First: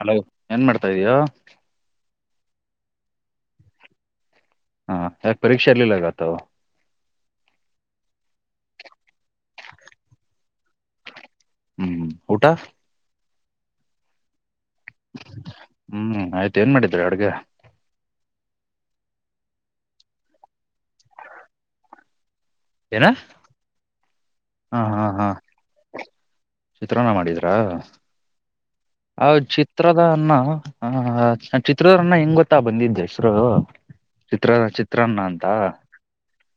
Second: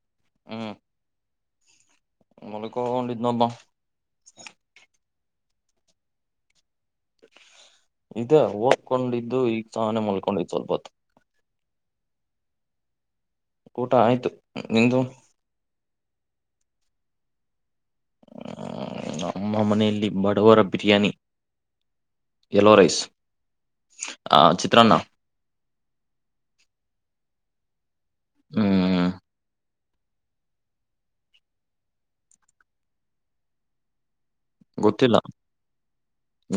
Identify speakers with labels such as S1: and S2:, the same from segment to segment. S1: Hello ಏನ್
S2: ಹ್ಮ್
S1: ಮಾಡ್ತಾ ಇದ್ದಿಯೋ
S2: ನವ [unintelligible]
S1: ಹಾ ಯಾಕ್ ಪರೀಕ್ಷೆ ಇರ್ಲಿಲ್ವ ಇವತ್ತು
S2: ಇದೇ ಓದ್ಕೊಂಡಿದು ಈಗ ತಾನೇ ಮಲ್ಕೊಂಡಿದ್ದು. ಸ್ವಲ್ಪತ್ತು.
S1: ಹ್ಮ್ ಊಟ.
S2: ಊಟ ಆಯ್ತು. ನಿಂದು
S1: ಹ್ಮ್ ಆಯ್ತ ಏನ್ ಮಾಡಿದ್ರ ಅಡ್ಗ.
S2: ನಮ್ಮ ಮನೆಯಲ್ಲಿ ಬಡವರ ಬಿರಿಯಾನಿ. ಯೆಲ್ಲೋ ರೈಸ್
S1: ಏನಾ
S2: ಆ
S1: ಹಾ
S2: ಚಿತ್ರಾನ್ನ
S1: ಹಾ ಹಾ ಚಿತ್ರನ್ನ ಮಾಡಿದ್ದಾರೆ. [unintelligible]
S2: ಹ್ಮ.
S1: ಹಾ ಚಿತ್ರದನ್ನ ಹಾ ಚಿತ್ರದನ್ನ ಹೆಂಗ್ ಗೊತ್ತಾ ಬಂದಿದ್ದ ಹೆಸರು. ಚಿತ್ರ
S2: ಗೊತ್ತಿಲ್ಲ
S1: ಚಿತ್ರಾನ್ನ ಅಂತ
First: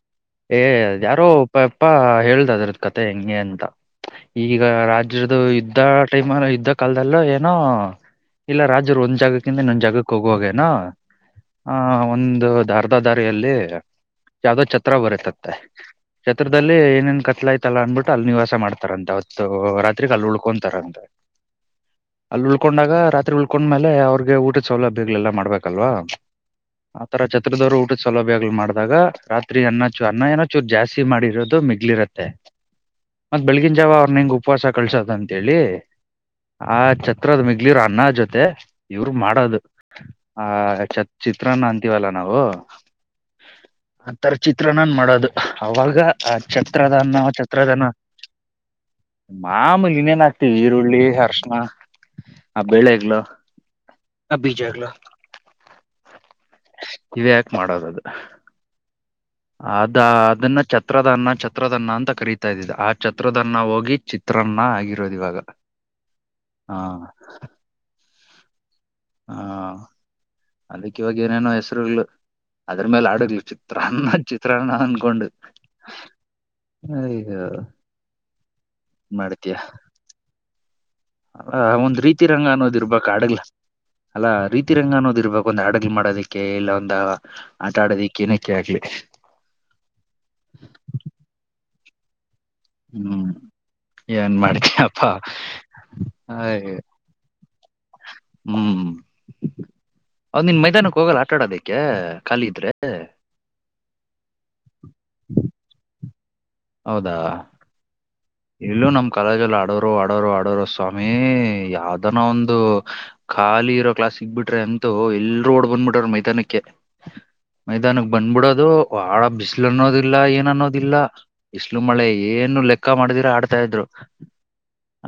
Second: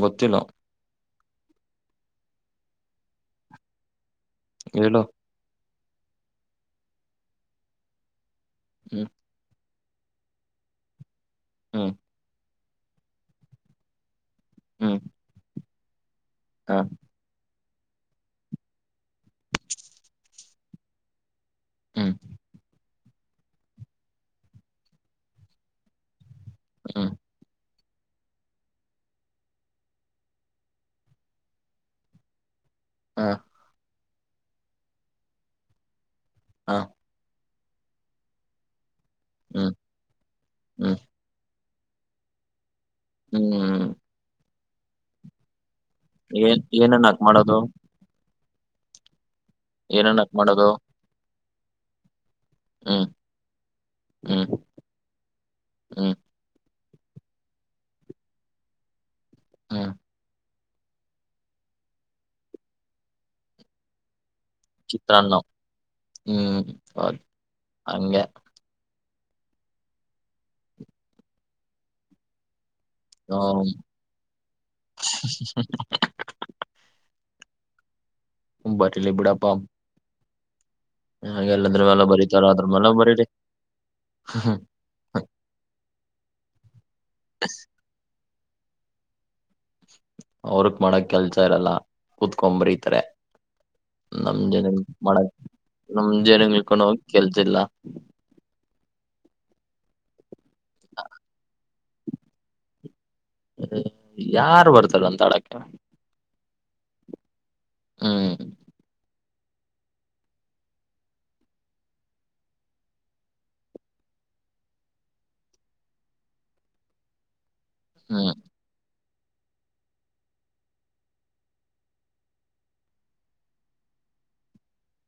S2: ಗೊತ್ತಿಲ್ಲ
S1: ಏ. ಯಾರೋ ಪಪ್ಪಾ ಹೇಳ್ದ ಅದ್ರದ ಕಥೆ ಹೆಂಗೆ ಅಂತ. ಈಗ
S2: ಹೇಳು
S1: ರಾಜ್ಯದ [unintelligible] ಅಲ್ಲೋ ಏನೋ. ಇಲ್ಲ ರಾಜರು
S2: ಹ್ಮ್
S1: ಒಂದ್ ಜಾಗದಿಂದ ಇನ್ನೊಂದ್ ಜಾಗ ಅದುಕ್ ಹೋಗ್ವಾಗ್ ಏನ. ಹ
S2: ಹ್ಮ್
S1: ಒಂದು ದ ವದ ದಾರಿಯಲ್ಲಿ. ಯಾವ್ದೋ ಛತ್ರ
S2: ಹ್ಮ್
S1: ಬರುತಂತೆ.
S2: ಹ
S1: ಚತ್ರದಲ್ಲಿ ಏನೇನ್ ಕತ್ಲಾಯ್ತ್ ತಲ್ಲ ಅಂದ್ಬುಟ್ಟು ಅಲ್ ನಿವಾಸ ಮಾಡ್ತಾರಂತೆ ಅವತ್ತು ರಾತ್ರಿಗ್ ಅಲ್ ಉಳ್ಕೊಂತಾರಂತೆ.
S2: ಹ್ಮ್
S1: ಅಲ್ ಉಳ್ಕೊಂಡಾಗ ರಾತ್ರಿ ಉಳ್ಕೊಂಡ್ಮೇಲೆ ಅವ್ರಗೆ ಊಟದ್ ಸೌಲಭ್ಯಗಳೆಲ್ಲ ಮಾಡ್ಬೇಕಲ್ವಾ.
S2: ಹ್ಮ್
S1: ಆತರ ಛತ್ರದವ್ರ್ ಊಟದ್ ಸೌಲಭ್ಯಗಳು ಮಾಡ್ದಾಗ ರಾತ್ರಿ ಅನ್ನ ಚೂ ಅನ್ನ ಏನೋ ಚೂರ್ ಜಾಸ್ತಿ ಮಾಡಿರೋದು ಮಿಗ್ಲಿರುತ್ತೆ.
S2: ಹ
S1: ಮತ್ ಬೆಳ್ಗಿನ್ ಜಾವ ನಿಂಗ್ ಉಪ್ವಾಸ ಕಳ್ಸದ್ ಅಂತೇಳಿ.
S2: ಹ
S1: ಹಾ ಛತ್ರದ್ ಮೆಗ್ ಮಿಗ್ಲಿರೋ ಅನ್ನ ಜೊತೆ. ಇವ್ರು ಮಾಡೋದು
S2: ಹ್ಮ್
S1: ಆ
S2: ಹ್ಮ್
S1: ಚ ಚಿತ್ರನ್ನ ಅಂ ತಿವಲ್ಲ ನಾವು.
S2: ಹ್ಮ್
S1: ಚಿತ್ರನ್ನನ್ ಮಾಡೋದ್. ಅವಾಲ್ಗ ಆ
S2: ಏನ್ ಏನನ್ನ ಹಾಕ್
S1: ಛತ್ರದನ್ನು
S2: ಮಾಡೋದು
S1: ಛತ್ರದನ. ಮಾಮೂಲಿ
S2: ಏನನ್ನ
S1: ಇನ್ನೇನ್
S2: ಹಾಕ್
S1: ಆಕ್ತಿವಿ
S2: ಮಾಡೋದು
S1: ಈರುಳ್ಳಿ. ಅರ್ಷ್ಣ. ಆ
S2: ಹ್ಮ್
S1: ಬೆಳೆಗ್ಳು ಆ
S2: ಹ್ಮ್
S1: ಬೀಜಗ್ಳು
S2: ಹ್ಮ್
S1: ಇವ್ ಯಾಕ್ ಮಾಡೋದದು.
S2: ಹ್ಮ್
S1: ಅದಾ ಅದನ್ನ ಛತ್ರದನ್ನ ಛತ್ರದನ್ನ ಅಂತ ಕರಿತಾ ಇದಿದ್ ಆ ಛತ್ರದನ್ನ ಹೋಗಿ ಚಿತ್ ತ್ರನ್ನ ಆಗಿರೋದ್
S2: ಚಿತ್ರಾನ್ನ
S1: ಇವಾಗ
S2: ಹ್ಮ್
S1: ಹಾ.
S2: ಹೌದ್ ಹಂಗೆ
S1: ಹಾ ಅದಿಕ್ ಇವಾಗ್ ಏನೇನೋ ಹೆಸ್ರುಗ್ಳು. ಅದ್ರ ಮೇಲ್ ಆಡುಗ್ಳು ಚಿತ್ರಾನ್ನ ಚಿತ್ರಾನ್ನ ಅನ್ಕೊಂಡು ಹಯ್. ಯ.
S2: ಬಟ್ ಇಲ್ಲಿ ಬಿಡಪಾ.
S1: ಅಲ್ಲ ಒಂದ್ ರೀತಿ
S2: ಬರೀತಾರ
S1: ರಂಗ
S2: ಅದ್ರ
S1: ಅನ್ನೋದ್
S2: ಮೇಲೆ
S1: ಇರ್ಬೇಕ್
S2: ಬರೀರಿ
S1: ಹಾಡ್ಗಳ್ ಅಲ್ಲಾ ರೀತಿ ರಂಗ ಅನ್ನೋದು ಇರ್ಬೇಕು ಒಂದ್ ಹಾಡ್ಗಳ್ ಮಾಡೋದಿಕ್ ಕೆ ಇಲೋ ಒಂದ ಆಟ ಆಡೋದಿಕ್ಕೆನೆ ಓಕೆ ಆಗ್ಲಿ.
S2: ಅವರಿಗೆ ಮಾಡಕ್ ಕೆಲ್ಸ ಇರಲ್ಲ. ಕುತ್ಕೊಂಡು ಬರಿತಾರೆ
S1: ಹ್ಮ್ ಏನ್
S2: ನಮ ಜನ
S1: ಮಾಡ್ತಯಪ್ಪಾ
S2: ಮಾಡಕ್ ನಮ ಜನಕೊಂಡ ಹೋಗಿ ಕೆಲಸ ಇಲ್ಲ.
S1: ಹ್ಮ್. ಹೌದು ನಿನ್ ಮೈದಾನಕ್ಕೆ ಹೋಗಲ್ಲ ಆಟ ಆಡೋದಕ್ಕೆ. ಅ ಖಾಲಿ ಇದ್ರೆ.
S2: ಯಾರು ಬರ್ತ. ಆಡಕ್ಕೆ.
S1: ಹೌದಾ -
S2: ಹಾ
S1: ಇಲ್ಲೂ ನಮ್ ಕಾಲೇಜಲ್ಲಿ ಆಡೋರು ಆಡೋರು ಆಡೋರು ಸ್ವಾಮಿ ಯಾವ್ದನ ಒಂದು ಖಾಲಿ ಇರೋ ಕ್ಲಾಸ್ ಸಿಗ್ಬಿಟ್ರೆ ಅಂತೂ ಎಲ್ರು ಓಡ್ ಬಂದ್ಬಿಟರು ಮೈದಾನಕ್ಕೆ. ಮೈದಾನಕ್
S2: ಹ್ಮ್
S1: ಬಂದ್ಬಿಡೋದು - ಬಾಳ ಬಿಸಿಲು ಅನ್ನೋದಿಲ್ಲ ಏನು ಅನ್ನೋದಿಲ್ಲ ಬಿಸಿಲು ಮಳೆ ಏನು ಲೆಕ್ಕ ಮಾಡಿದ - ಆಡ್ತಾ ಇದ್ರು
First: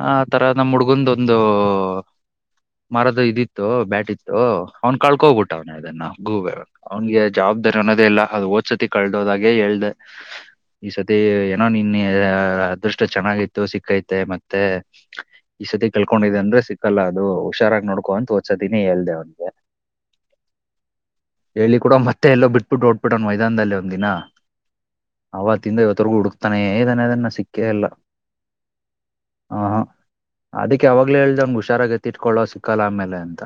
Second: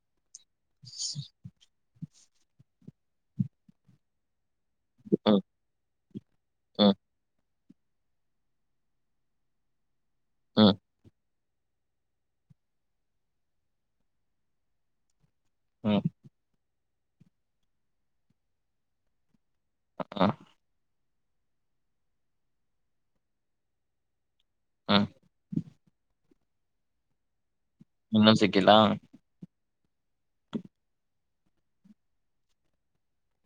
S1: ಆ - ತರ ನಮ್ಮ್ ಹುಡ್ಗಂದ ಒಂದು - ಮರದ ಇದಿತ್ತು ಬ್ಯಾಟಿತ್ತು - ಅವ್ನು ಕಳಕಂಡ್
S2: ಹ್ಮ್
S1: ಬಿಟ್ಟವನೇ ಅದನ್ನ ಗೂಬೇ
S2: ಹ್ಮ್
S1: ಅವ್ನಿಗೆ ಜಾಬ್. ಅನ್ನೋದೇ ಇಲ್ಲ ಅದು ಓದ ಸಲ ಕಳೆದುಹೋದಾಗ ಹೇಳಿದೆ.
S2: ಹ್ಮ್
S1: ಈ ಸತಿ - ನಿನ್ನೆ ಅದೃಷ್ಟ ಚೆನ್ನಾಗೈತೆ ಸಿಕ್ಕೈತೆ ಮತ್ತೆ - ಈ ಸತಿ
S2: ಹ್ಮ್
S1: ಕಳ್ಕೊಂಡಿದೆ ಅಂದ್ರೆ ಸಿಕ್ಕಲ್ಲ. ಅಲ್ಲ ಅದು ಹುಷಾರಾಗಿ ನೋಡ್ಕೋಂತ ಹೋಧ ಸರ್ತಿ ನೆ ಹೇಳದೇ ಅವ್ನಿಗೆ -
S2: ಹ -
S1: ಹೇಳಿ ಕೂಡ ಮತ್ತೆ ಎಲ್ಲೋ ಬಿಟ್ಬಿಟ್ಟು ಹೊರಟ ಬಿಟ್ಟವ್ನೆ ಮೈದಾನದಲ್ಲಿ ಒಂದ್ ದಿನ - ಅವತ್ತು.
S2: ಹ್ಮ್
S1: ಅವತ್ತ ಇಂದ ಇವತ್ತು ವರೆಗೂ ಕೊಡುತ್ತಾನೆ ಸಿಕ್ಕೆ ಇಲ್ಲ ಸಿಕ್ಕೆ ಇಲ್ಲ
S2: ಇನ್ನೊಂದ್ ಸಿಕ್ಕಿಲ್ಲ
S1: ಹ್ಹ್ ಹ್ಹ್. ಅದಕ್ಕೆ ಯಾವಾಗ್ಲೇ ಹೇಳ್ದವನ್ ಹುಷಾರಾಗ ಎತ್ತಿಟ್ಕೊಳ್ಳೋ ಸಿಕ್ಕಲ್ಲ ಆಮೇಲೆ ಅಂತ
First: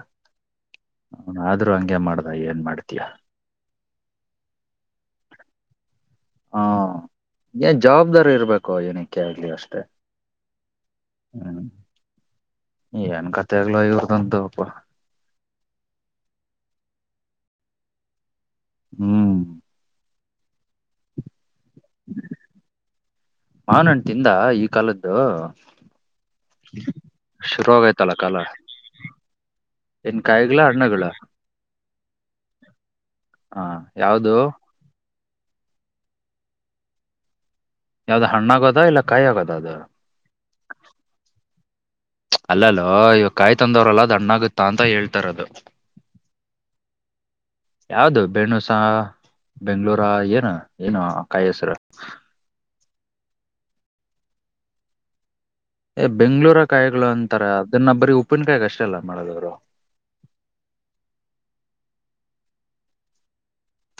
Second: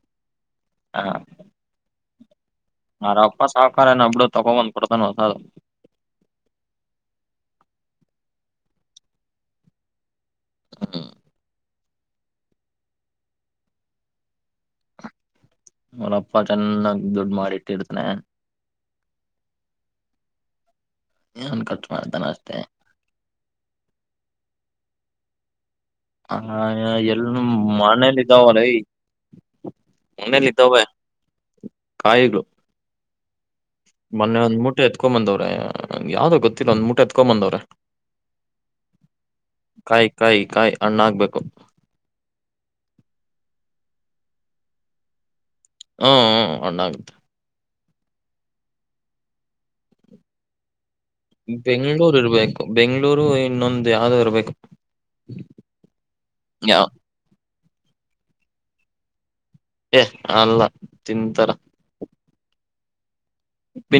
S1: - ಹ ಆದ್ರೂ ಹಂಗೆ ಮಾಡ - [unintelligible]
S2: ಅವ್ರ ಅಪ್ಪ ಸಾವ್ಕಾರ ಆನ ಬಿಡು ತಗೊಬಂಧು ಕೊಡ್ತಾನ ಹೊಸದು
S1: ಹಾ ಏನ್ ಜವಾಬ್ದಾರಿ ಇರ್ಬೇಕು ಏನಕ್ಕೆ ಆಗ್ಲಿ ಅಷ್ಟೆ
S2: ಹ್ಮ್
S1: - ಹ್ಮ- ಏನ್ ಕತೆ ಆಗ್ಲ ಇವರದು ದಂತು ಪ್ಪಾ.
S2: ಅವರಪ್ಪ ಚೆನ್ನಾಗ ದುಡ್ ಮಾಡಿಟ್ಟಿರ್ತಾನೆ.
S1: ಹ್ಮ್
S2: ನ್ ಕ ಚಮಾರ ತನಾಶತೆ [unintelligible]
S1: ಮಾವಿನ ಹಣ್ಣು ತಿಂದಾ ಈ ಕಾಲದ್ದು
S2: ಹ ಎಲ್ಲೂ
S1: ಶುರು ಆಗೈತಲ್ಲ
S2: ಮನೇಲಿ
S1: ಕಾಲ
S2: ಇದ್ದಾವಲ್ಲೈ
S1: ಏನ್
S2: ಮನೇಲಿ
S1: ಕಾಯಿಗಳ
S2: ಇದ್ದಾವೆ
S1: ಹಣ್ಣುಗಳ
S2: ಕಾಯಿಗಳು
S1: ಹ ಯುವುದು
S2: ಮೊನ್ನೆ ಒಂದ್ ಮೂಟೆ ಎತ್ಕೊಂಡ್ ಬಂದವ್ರೆ ಯಾವ್ದೋ ಗೊತ್ತಿಲ್ಲ ಒಂದು ಮುಟ್ಟೆ ಎತ್ಕೊಂಡ್ ಬಂದವ್ರೆ
S1: ಯಾವ್ದ್ ಹಣ್ಣ ಆಗದಾ ಇಲ್ಲ ಕಾಯಿ ಆಗದಾ ಅದು
S2: ಕಾಯಿ ಕಾಯಿ ಕಾಯಿ ಹಣ್ಣಾಗ್ಬೇಕು
S1: ಅಲ್ಲಲ್ಲೋ ಇವಗ ಕಾಯಿ ತಂದವ್ರಲ್ಲ ಅದು ಹಣ್ಣಗುತ್ತಾ ಅಂತ ಹೇಳ್ತಾಇರೋದು
S2: ಹೂ ಹೂ ಹಣ್ಣಾಗುತ್ತೆ
S1: ಯಾವುದು ಬೆಣುಸ ಬೆಂಗ್ಳೂರ ಏನ ಏನ ಕಾಯಿ ಹೆಸರ
S2: ಬೆಂಗ್ಳೂರು ಇನ್ನೊಂದು ಯಾವ್ದ ಇರ್ಬೇಕು
S1: ಬೆಂಗ್ಳೂರ
S2: ಯಾವ
S1: ಕಾಯಿಗಳು ಅಂತಾರೆ ಅ ಇದನ್ನ ಬರಿ ಉಪ್ಪಿನಕಾಯಿಗ ಅಷ್ಟಲ್ಲ ಮಾಡೋದಾದ್ರೂ
S2: ಏ ಅಲ್ಲ ತಿಂತಾರ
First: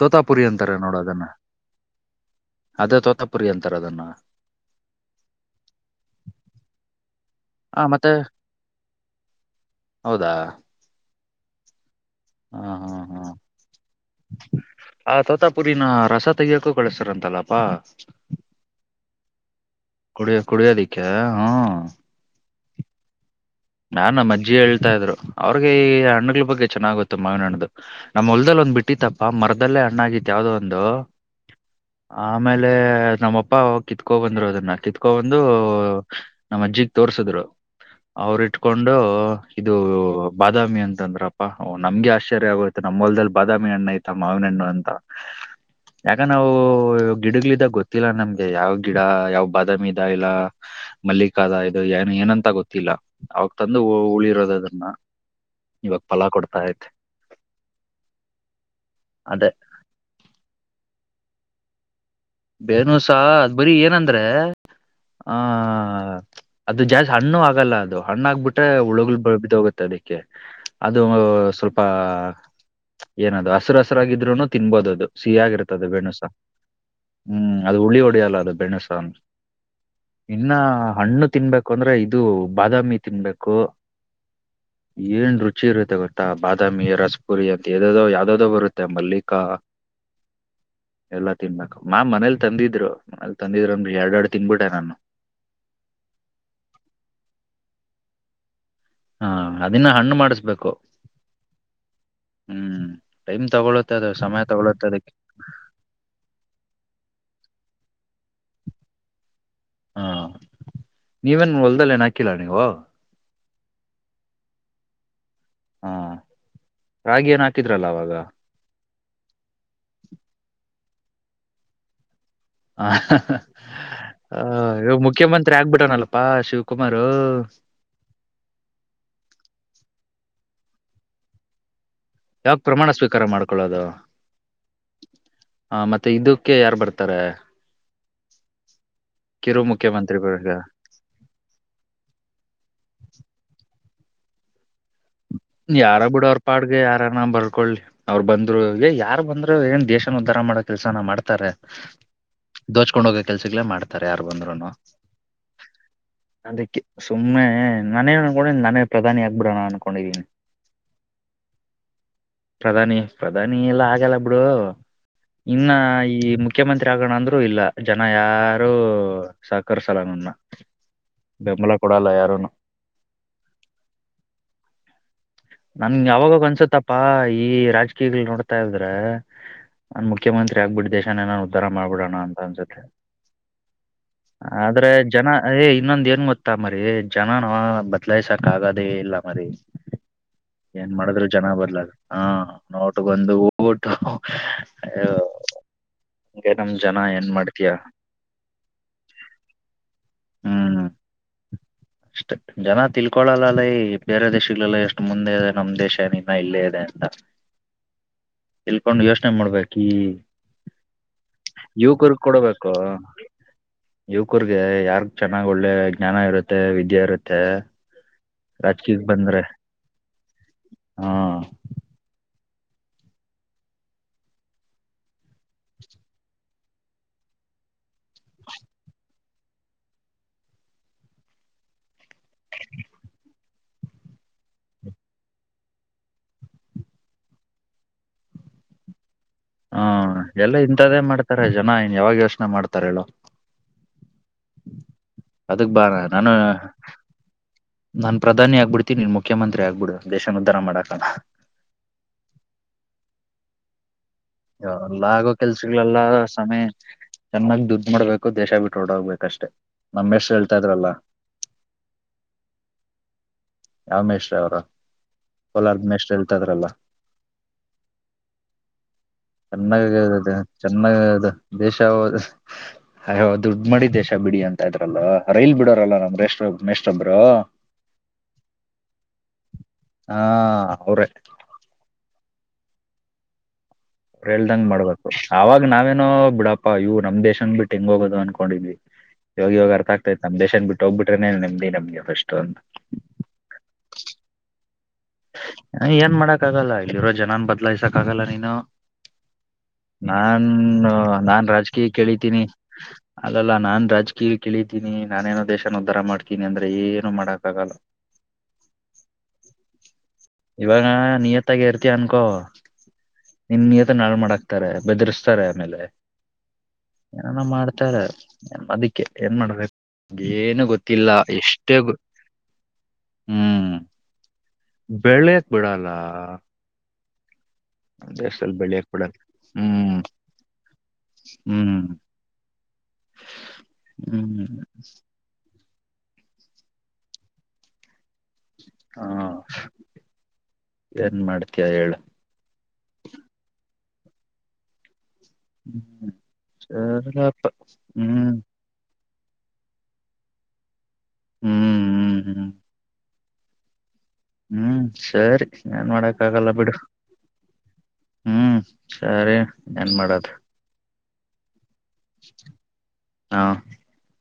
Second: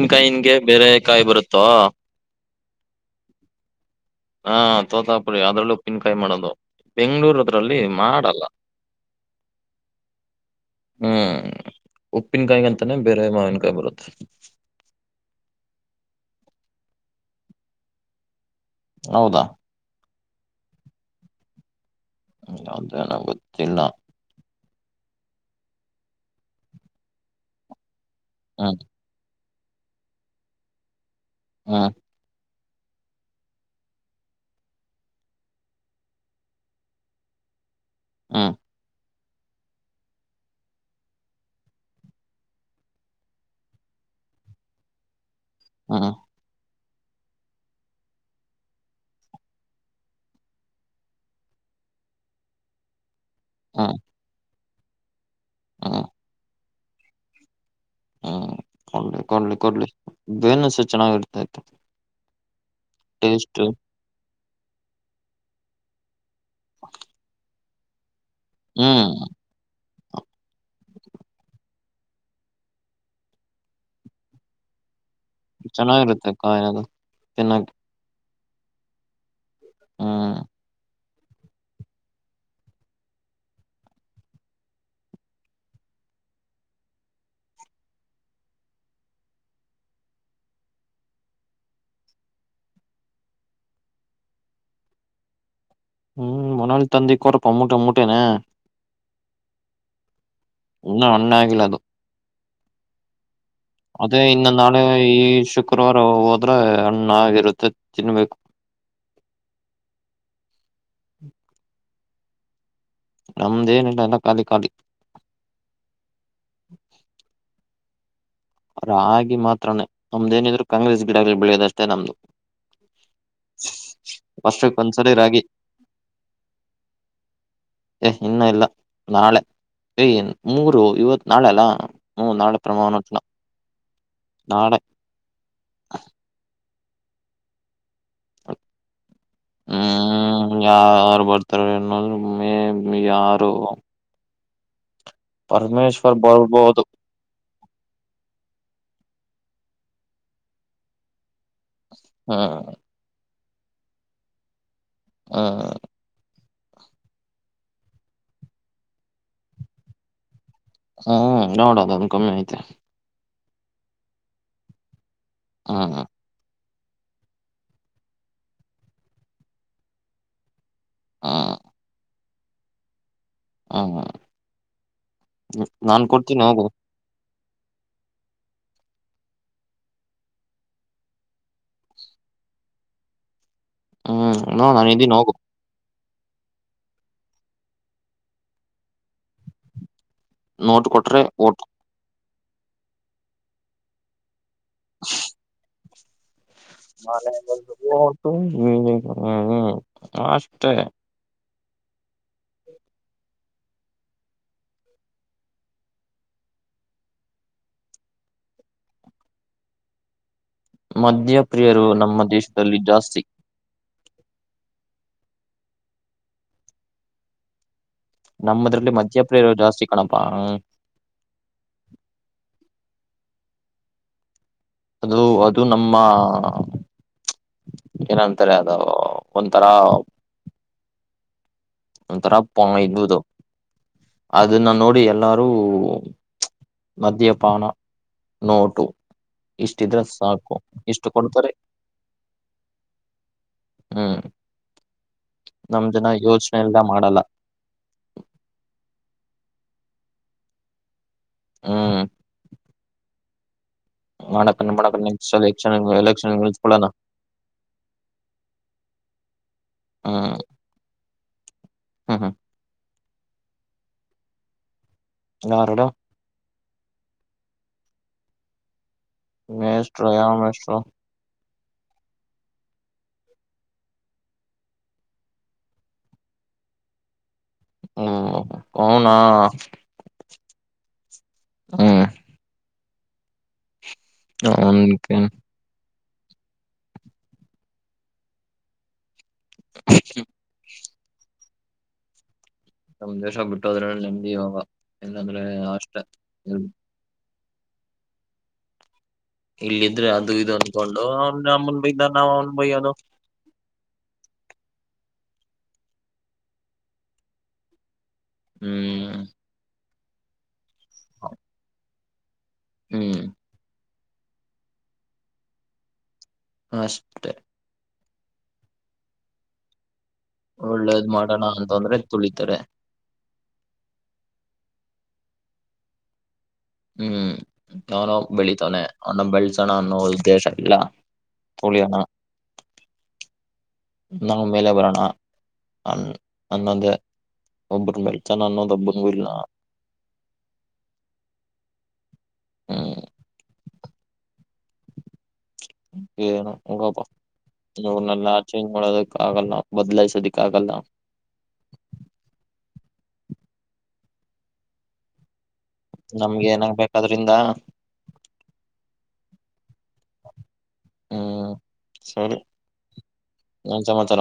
S1: ತೋತಾಪುರಿ ಅಂತಾರೆ
S2: ಬೇರೆ
S1: ನೋಡ
S2: ಕಾಯಿ
S1: ಅದನ್ನ
S2: ಬರುತ್ತಾ
S1: ಅದೇ ತೋತಪುರಿ ಅಂತಾರ ಅದನ್ನ
S2: ಹಾ ತೋತಾಪುರಿ ಅದ್ರಲ್ಲೂ ಉಪ್ಪಿನಕಾಯಿ ಮಾಡೋದು ಬೆಂಗ್ಳೂರ್ ಅದ್ರಲ್ಲಿ
S1: ಆ ಮತ್ತೆ
S2: ಮಾಡಲಾ
S1: ಹೌದಾ
S2: ಹೂ
S1: ಹಾ ಹಾ ಹಾ
S2: ಮಾವಿನಕಾಯಿ ಬರುತ್ತೆ
S1: ಆ ತೋತಪುರಿ ನ ರಾಸ ತಗಯಕು ಕಳಸರ್ ಅಂತಲ್ಲಪ್ಪಾ
S2: ಹೌದಾ
S1: ಕುಡಿಯ ಕುಡಿಯ ದಕೇ ಹಾ
S2: ಹ್ಮ ಹೌದ ಗೊತ್ತ [unintelligible]
S1: ನಾ ನಮ್ಮ ಅಜ್ಜಿ ಹೇಳ್ ಹೇಳ್ತಾ ಇದ್ರು ಅವ್ರಿಗೆ ಈ ಹಣ್ಣಗಳ ಬಗ್ಗೆ ಚೆನ್ನಾಗುತ್ತೆ ಮಾವಿನ ಹಣ್ಣ್ದು ನಮ್ಮ್ ಹೊಲ್ದ ಅಲ್ಲಿ ಒಂದ್
S2: ಹ್ಮ್
S1: ಬಿಟ್ಟ ತಪ್ಪ ಮರ ಅಲ್ಲೇ ಹಾಣ್ಣಾಗಿತ್ತು ಯಾವ್ದದೋ ಒಂದು
S2: ಹು
S1: ಆಮೇಲೆ ನಮ್ಮಪ್ಪ ಕಿತ್ಕೊ ಬಂದ್ರು ಅದನ್ನ ಕಿತ್ಕೊ ಬಂದು ನಮ್ಮ ಅಜ್ಜಿಗ್ ತೋರ್ಸಿದ್ರು ಅವ್ರ
S2: ಹ್ಮ್
S1: ಇಟ್ ಕೊಂಡು ಇದು ಬಾದಾಮಿ ಅಂತಂದ್ರಪ್ಪಾ ನಮ್ಗೆ ಆಶ್ಚರ್ಯ ಆಗುತ್ತ ನಮ್ಮ ಹೊಲ್ದಲ್ಲಿ ಬಾದಾಮಿ ಹಣ್ಣು ಐತ ಮಾವಿನ ಹಣ್ಣು ಅಂತ
S2: ಹ್ಮ್
S1: ಯಾಕ ನಾವು [unintelligible] ಗಿಡಗಳಿದಾಗ ಗೊತ್ತಿಲ್ಲ ನಮ್ಗೆ ಯಾವ್ ಗಿಡ ಯಾವ್ ಬಾದಾಮಿ ಇದ ಇಲ್ಲ ಮಲ್ಲಿಕ್ ಆದ ಇದು ಏನ್ ಏನಂತ ಗೊತ್ತಿಲ್ಲ ಅವಕ್ ತಂದು
S2: ಹ್ಮ್
S1: ಹೂಳಿ ಇರೋದು ಅದು ನ ಇವಾಗ
S2: ಹ್ಮ್
S1: ಫಲ ಕೊಡ್ತಾ ಇದೇ
S2: ಹ್ಮ್ ಕೊಡ್ಲಿ
S1: ಅದೇ
S2: ಕೊಡ್ಲಿ ಕೊಡ್ಲಿ ಬೇನ್ಸ ಚೆನ್ನಾಗಿರ್ ತ್ಯು
S1: ಬೇನುಸ ಅದ್ ಬರಿೀ ಏನಂದ್ರೆ ಹ ಅದು ಜಾಸ್ತಿ ಹಣ್ಣು ಆಗಲ್ಲ ಅದು ಹಣ್ಣ ಆಗ್ಬಿಟ್ಟೆ
S2: ಹ್ಮ್
S1: ಹುಳುಗಳ್ ಬಿದೋಗುತ್ತೆ ಅದ್ಕೆ ಅದು ಸ್ವಲ್ಪ ಏನದು ಹಸರು ಹಸರಾಗಿದ್ರರುನು ತಿನ್ಬೋದ ಅದು ಸಿಹಿಯಾಗಿರುತ್ತದೆ ಬೆಣಸ
S2: ಚೆನ್ನಾಗಿರುತ್ತೆ ಕಾಯಿ ಅದು
S1: ಹ್ಮ್
S2: ತಿನ್ನಕ್ಕೆ
S1: ಅದು ಉಳ್ಳಿ ಒಳ್ಳ ಡಿ ಅಲ್ಲದು ಬೇಣಸ
S2: ಹ್ಮ್
S1: ಇನ್ನ ಹಣ್ಣು ತಿನ್ಬೇಕು ಅಂದ್ರೆ ಇದು ಬಾದಾಮಿ ತಿನ್ಬೇಕು ಏನ್ ರುಚಿ ಇರುತ್ತೆ ಗೊತ್ತಾ ಬಾದಾಮಿ ರಸಪುರಿ ಅಂತೋ ಯಾವ್ದ್ದೋ ಬರುತ್ತೆ ಮಲ್ಲಿಕ ಎಲ್ಲ ತಿನ್ಬೇಕು ನಾನ್ ಮನೇಲ್ ತಂದಿದ್ರು ಮನೇಲ್ ತಂದಿದ್ರು ಅನ್ರು ಎರಡ್ರಡ್ ತಿಂದ್ಬಿಟ್ಟೆ ನಾನು
S2: ಹ್ಮ್ ಮನೆಯಲ್ಲಿ ತಂದಿಕ್ಕೊರಪ್ಪ ಮುಟೆ ಮೂಟೆನೆ ನಾ
S1: ಹಾ ಅದನ್ನ ಹಣ್ಣು ಮಾಡಸ್
S2: ಇನ್ನು ಹಣ್ಣಗಿಲ್ಲ ಅದು
S1: ಹ್ಮ್ ಟೈಮ್ ತಗೊಳುತ್ತೆ ಅದು
S2: ಅದೇ
S1: ಸಮಯ
S2: ಇನ್ನು ನಾನು
S1: ತಗೊಳುತ್ತೆ ಅದಕ್ಕೆ
S2: ಈ ಶುಕ್ರವಾರ ಹೋದ್ರೆ ಹಣ್ಣಾಗಿರುತ್ತೆ ತಿನ್ನಬೇಕು
S1: ಹಾ ನೀವೇನ್ ಹೊಲ್ದದಲ್ಲಿ ಏನ ಹಾಕಿಲ್ಲ ನೀವು
S2: ನಮ್ದೇನಿಲ್ಲ ಎಲ್ಲ ಕಾಲಿ ಕಾಲಿ
S1: ಹಾ ರಾಗಿ ಏನ್ ಹಾಕಿದ ಇದ್ರಲ್ಲ ಅವವಾಗ
S2: ರಾಗಿ ಮಾತ್ರನೇ ನಮ್ದೇನಿದ್ರು ಕಾಂಗ್ರೆಸ್ ಗಿಡಗಳು ಬೆಳೆಯೋದಷ್ಟೇ ನಮ್ದು
S1: ಹ ಹಾ
S2: ವರ್ಷಕ್ಕ
S1: ಇವಾಗ
S2: ಒಂದ್ಸರಿ ರಾಗಿ
S1: ಮುಖ್ಯಮಂತ್ರಿ ಆಗ್ಬಿಟನಲ್ಲಪಾ ಶಿವಕುಮಾರ
S2: ಏ್ ಇನ್ನ ಇಲ್ಲ ನಾಳೆ ಮೂರು ಇವತ್ ನಾಳೆ ಅಲ್ಲಾ
S1: ಯಾವಕ್ ಪ್ರಮಾಣ ಸ್ವೀಕಾರ ಮಾಡ್ಕೊಳ್ಳೋದು
S2: ನಾಳೆ
S1: ಆ ಮತ್ತೆ ಇದಕ್ಕೆ ಯಾರ್ ಬರ್ತಾರೆ ತಾರೇ
S2: ಹ್ಮ್ ಯಾರು ಬರ್ತಾರೆನ್ನ ಮೇಬಿ ಯಾರು
S1: ಯಾರ
S2: ಪರಮೇಶ್ವರ್
S1: ಬಿಡ ಅವ್ರ ಪಾಡ್ಗೆ
S2: ಬರ್ಬೋದು
S1: ಯಾರ ನ ಬರ್ಕೊಳ್ಳಿ ಅವ್ರರು ಬಂದ ಇದ ರೊಳಗೆ ಯಾರು ಬಂದ್ರು ಏನ್ ದೇಶನ ಉದ್ಧಾರ ಮಾಡೋ ಕೆಲ್ಸನ ಮಾಡ್ತಾರೆ
S2: ಹಾ
S1: ಕೆಲ್ಸಗಳೇ ಮಾಡ್ತಾರೆ ಯಾರು ಬಂದ್ರುನು
S2: ಹ
S1: ಅದಕ್ಕೆ ಸುಮ್ಮನೆ ನಾನೇ ಅನ್ಕೊಂಡ ನನೇ ಪ್ರಧಾನಿ ಆಗ್ಬಿಡೋಣ ಅನ್ಕೊಂಡಿದೀನಿ
S2: ಹ್ಮ್ ನೋಡಣ ಅದ ಕಮ್ಮಿ ಐತೆ
S1: ಪ್ರಧಾನಿ ಪ್ರಧಾನಿ ಎಲ್ಲ ಹಾಗೆಲ್ಲ ಬಿಡು ಇನ್ನ
S2: ಹ್ಮ್
S1: ಈ ಮುಖ್ಯ ಮುಖ್ಯಮಂತ್ರಿ ಆಗೋಣ ಅಂದ್ರು ಇಲ್ಲ ಜನ ಯಾರು ಸಹಕರಿಸಲ್ಲ ನನ್ನ ಬೆಂಬಲ ಕೊಡಲ್ಲ ಯಾರುನು
S2: ಹಾ ಹಾ
S1: ನನ್ಗೆ ಯಾವಾಗ ಅನ್ಸತ್ತಪ್ಪಾ ಈ ರಾಜಕೀಯಗಳು ನೋಡ್ತಾ ಇದ್ರೆ ನಾನನ್ ಮುಖ್ಯಮಂತ್ರಿ ಆಗ್ಬಿಟ್ಟ ದೇಶಾನ ಏನನ್ ಉದ್ಧಾರ ಮಾಡ್ಬಿಡೋಣ ಅಂತ ಅನ್ಸುತ್ತೆ
S2: ಹ್ಮ್ ನೋ
S1: ಆದ್ರೆ
S2: ನಾನ್ ಇದೀನಿ
S1: ಜನ
S2: ಹೋಗು
S1: ಏ ಇನ್ನೊಂದ ಮತ್ತ ಮರಿ ಜನನ ಬದ್ಲಾಯ್ಸಕ್ ಆಗದೇ ಇಲ್ಲ ಮರಿ
S2: ನೋಟ್
S1: ಏನ್
S2: ಕೊಟ್ರೆ
S1: ಮಾಡಿದ್ರು ಜನ
S2: ಓಟು
S1: ಬರ್ಲಾರ ಹಾ ನೋಟಗೊಂದು ಓಟ್ಟ ಹೋ
S2: ಮ [unintelligible] ಹ್ಮ ಹ್ಮ್ ಹ್ಮ್ ಅಷ್ಟೇ
S1: ಅಷ್ಟೇ ಜನ ತಿಳ್ಕೊಳಲ್ಲಲ್ಲ ಈ ಬೇರೆ ದೇಶಲಲ್ಲ ಎಷ್ಟು ಮುಂದೆ ಇದೆ ನಮ ದೇಶ ಏನ ಇನ್ನ ಇಲ್ಲೇ ಇದೆ ಅಂತ ತಿಲ್ಕೊಂಡು ಯೋಚನೆ ಮಾಡ್ಬೇಕಿ
S2: ಮದ್ಯಪ್ರಿಯರು ನಮ್ಮ
S1: ಕೊಡಬೇಕು
S2: ದೇಶದಲ್ಲಿ ಜಾಸ್ತಿ
S1: ಯುವಕರ್ಗೆ ಯಾರ್ ಚೆನ್ನಾಗ್ ಒಳ್ಳೆ ಜ್ಞಾನ ಇರುತ್ತೆ ವಿದ್ಯೆ ಇರುತ್ತೆ
S2: ನಮ್ಮದ್ರಲ್ಲಿ
S1: ರಾಜಕೀಯಕ್
S2: ಮದ್ಯ
S1: ಬಂದ್ರೆ
S2: ಪ್ರಿಯರ ಜಾಸ್ತಿ ಕಣಪಾ ಹ
S1: ಹಾ
S2: [unintelligible] ಅದು ಅದು ನಮ್ಮ ಏನಂತಾರೆ ಅದ ಒಂಥರ ಒಂಥರ ಪ ಇದು ಅದನ್ನ ನೋಡಿ ಎಲ್ಲಾರೂ ಮದ್ಯಪಾನ ನೋಟು ಇಷ್ಟಿದ್ರೆ
S1: ಹ್ಮ ಎಲ್ಲ
S2: ಸಾಕು
S1: ಇಂತದ್ದೇ
S2: ಇಷ್ಟು
S1: ಮಾಡ್ತಾರೆ
S2: ಕೊಡ್ತಾರೆ
S1: ಜನ ಇನ್ ಯಾವಾಗ ಯೋಚನೆ ಮಾಡ್ತಾರೆ ತರಲ್ಲ
S2: ಹ್ಮ್
S1: ಅದಕ್ ಬಾ
S2: ನಮ್ ಜನ
S1: ನಾನು
S2: ಯೋಚನೆ ಎಲ್ಲ ಮಾಡಲ್ಲ
S1: ನಾನ್ ಪ್ರಧಾನಿ ಆಗ್ಬಿಡ್ತೀನಿನ್ ಮುಖ್ಯಮಂತ್ರಿ ಆಗ್ಬಿಡು ದೇಶನದಾರ ಮಾಡಾಕಣ
S2: ಹಾ [unintelligible]
S1: ಅಯ ಎಲ್ಲ ಆಗೋ
S2: ನೆಕ್ಸ್ಟ್ ಎಲೆಕ್ಷನ್
S1: ಕೆಲ್ಸಗಳೆಲ್ಲ
S2: ಎಲೆಕ್ಷನ್
S1: ಸಮಯ
S2: ನಿಲ್ಸ್ಕೊಳ್ಳೋಣ
S1: ಚೆನ್ನಾಗ ದುಡ್ ಮಾಡ್ಬೇಕು ದೇಶ ಬಿಟ್ಟು ರೋಡೋಗ್ಬೇಕಷ್ಟೇ ನಮ್ಮೇಶ್ ಹೇಳ್ತಾ ಇದ್ರಲ್ಲ
S2: ಹಾ ಹಾ [unintelligible]
S1: ರಮೇಶ ರ ಅವರು
S2: ಯಾರಡ
S1: ಕೋಲಾರದಿನ ಅಷ್ಟ್ ಹೇತದ್ರಲ್ಲ ಚೆನ್ನಾಗ
S2: ಮೇಷ್ಟ್ರು ಯಾವ
S1: [unintelligible]
S2: ಮೇಷ್ಟ್ರು
S1: ಚೆನ್ನಾಗದು ದೇಶ ಅ ದುಡ್ಡ ಮಾಡಡಿ ದೇಶ ಬಿಡಿ ಅಂತ ಇದ್ರಲ್ಲ ರೈಲ್ ಬಿಡೋರಲ್ಲ ನಮ್ [unintelligible]
S2: ಹ್ಮ್ ಅವನಾ
S1: ಹಾ ಅವ್ರೇ
S2: ಹ್ಮ್
S1: ಹೆಲ್ದಂಗ್ ಮಾಡ್ಬೇಕು
S2: ಅವನ್ಕೆ
S1: ಅವಾಗ ನಾ [unintelligible] [unintelligible] ಬಿಡಪ್ಪಾ ಇವು ನಮ್ ದೇಶನ್ ಬಿಟ್ಟು ಹೆಂಗ್ ಹೋಗೋದು ಅನ್ಕೊಂಡಿದ್ವಿ ಇವಾಗ ಇವಾಗ ಅರ್ಥ ಆಗ್ತತ್ಯತೆ ನಮ್ಮ ದೇಶನ್ ಬಿಟ್ಟ ಹೋಗ್ಬಿಟ್ರೆನೆ ನೆಮ್ [unintelligible]
S2: ನಮ್ ದೇಶ ಬಿಟ್ಟೋದ್ರ ನೆಮದ್ದಿ ಈವಾಗಾ
S1: ಏನ್ ಮಾಡಕ್ ಆಗಲ್ಲ ಇಲ್ಲಿ ಇರೋರು ಜನನ್ ಬ [unintelligible] ದಲೈಸಕ್ಕಾಗಲ್ಲ ನೀನು
S2: ಇಲ್ಲಿದ್ರೆ ಅದು
S1: ನಾನ್
S2: ಇದು ಅನ್ಕೊಂಡು ಅವ್ನ್
S1: ನಾನ್
S2: ನಮ್ಮನ್
S1: ರಾಜಕೀಯ
S2: ಬೈದ ನಾವ್
S1: ಕೇಳಿತೀನಿ
S2: ಅವ್ನ್ ಬೈಯೋದು
S1: ಅಲ್ಲಲ್ಲ ನಾನ್ ರಾಜಕೀಯ ಇಳಿತೀನಿ ನಾನೇನೋ ದೇಶನ ಉದ್ಧಾರ ಮಾಡ್ತೀನಿ ಅಂದ್ರೆ ಏನು ಮಾಡಕ್ಕ ಆಗಲ್ಲ
S2: ಹ್ಮ್
S1: ಇವಾಗಿನ ನಿಯತ್ತಾಗಿ [unintelligible] [unintelligible] ದೆ ಅನ್ಕೋ [unintelligible]
S2: ಹ್ಮ್
S1: [unintelligible] ಹಾಳ್ ಮಾಡಾಕ್ತಾರೆ ಬೆದ್ರಸ್ತಾರೆ ಆಮೇಲೆ
S2: ಅಷ್ಟೆ
S1: ಏನೇನೊ ಮಾಡ್ತಾರೆ ಅದಿಕ್ಕೆ ಏನ್ ಮಾಡಬೇಕು ಏನು
S2: ಒಳ್ಳೇದ್
S1: ಗೊತ್ತಿಲ್ಲ
S2: ಮಾಡೋಣ
S1: ಎಷ್ಟೇ
S2: ಅಂತಂದ್ರೆ ತುಳಿತಾರೆ
S1: [inaudible] ಹ್ಮ್ ಬೆಳ್ಳೆಯಕ್ ಬಿಡಲ್ಲ
S2: ಹ್ಮ್
S1: ನಮ್
S2: ಯಾವನೋ
S1: ದೇಶದಲ್ಲಿ
S2: ಬೆಳಿತವಾನೆ
S1: ಬೆಳ್ಯಕ್ ಬಿಡಲ್ಲ
S2: ಅವನ ಬೆಳಸೋಣ ಅನ್ನೋ
S1: ಹ್ಮ್
S2: ಉದ್ದೇಶ ಇಲ್ಲ
S1: ಹ್ಮ್
S2: ತುಳಿಯೋಣ ನಾವು
S1: ಹ್ಮ್
S2: ಮೇಲೆ ಬರೋಣ ಅನ್ ಅನ್ನೋದೇ [unintelligible] ಚಾನಾನೋದಬ್
S1: ಹ ಏನ್ ಮಾಡ್ತಯ ಹೇಳು
S2: [unintelligible] ಹ್ಮ ಏನೊ ಹೋಗಪ್ಪ
S1: ಸರಪ್ಪ
S2: ಇವರ್ನೆಲ್ಲ
S1: ಹ್ಮ್
S2: ಚೇಂಜ್ ಮಾಡೋದಕ್ಕ ಆಗಲ್ಲ ಬದಲಾಯಿಸದಕ್ಕಾಗಲ್ಲ
S1: ಹ್ಮ್ ಹ್ಮ್ ಹ್ಮ್ ಹ್ಮ್ ಸರಿ ಏನ್ ಮಾಡಕ್
S2: ನಮ್ಗೆ
S1: ಆಗಲ್ಲ ಬಿಡು
S2: ಏನಾಗ್ಬೇಕದ್ರಿಂದ
S1: ಹ್ಮ್ ಸರಿ ಏನ್ ಮಾಡೋದ
S2: ಹ್ಮ್ ಸರಿ
S1: ಹಾ
S2: ಏನ್ ಸಮಾಚಾರ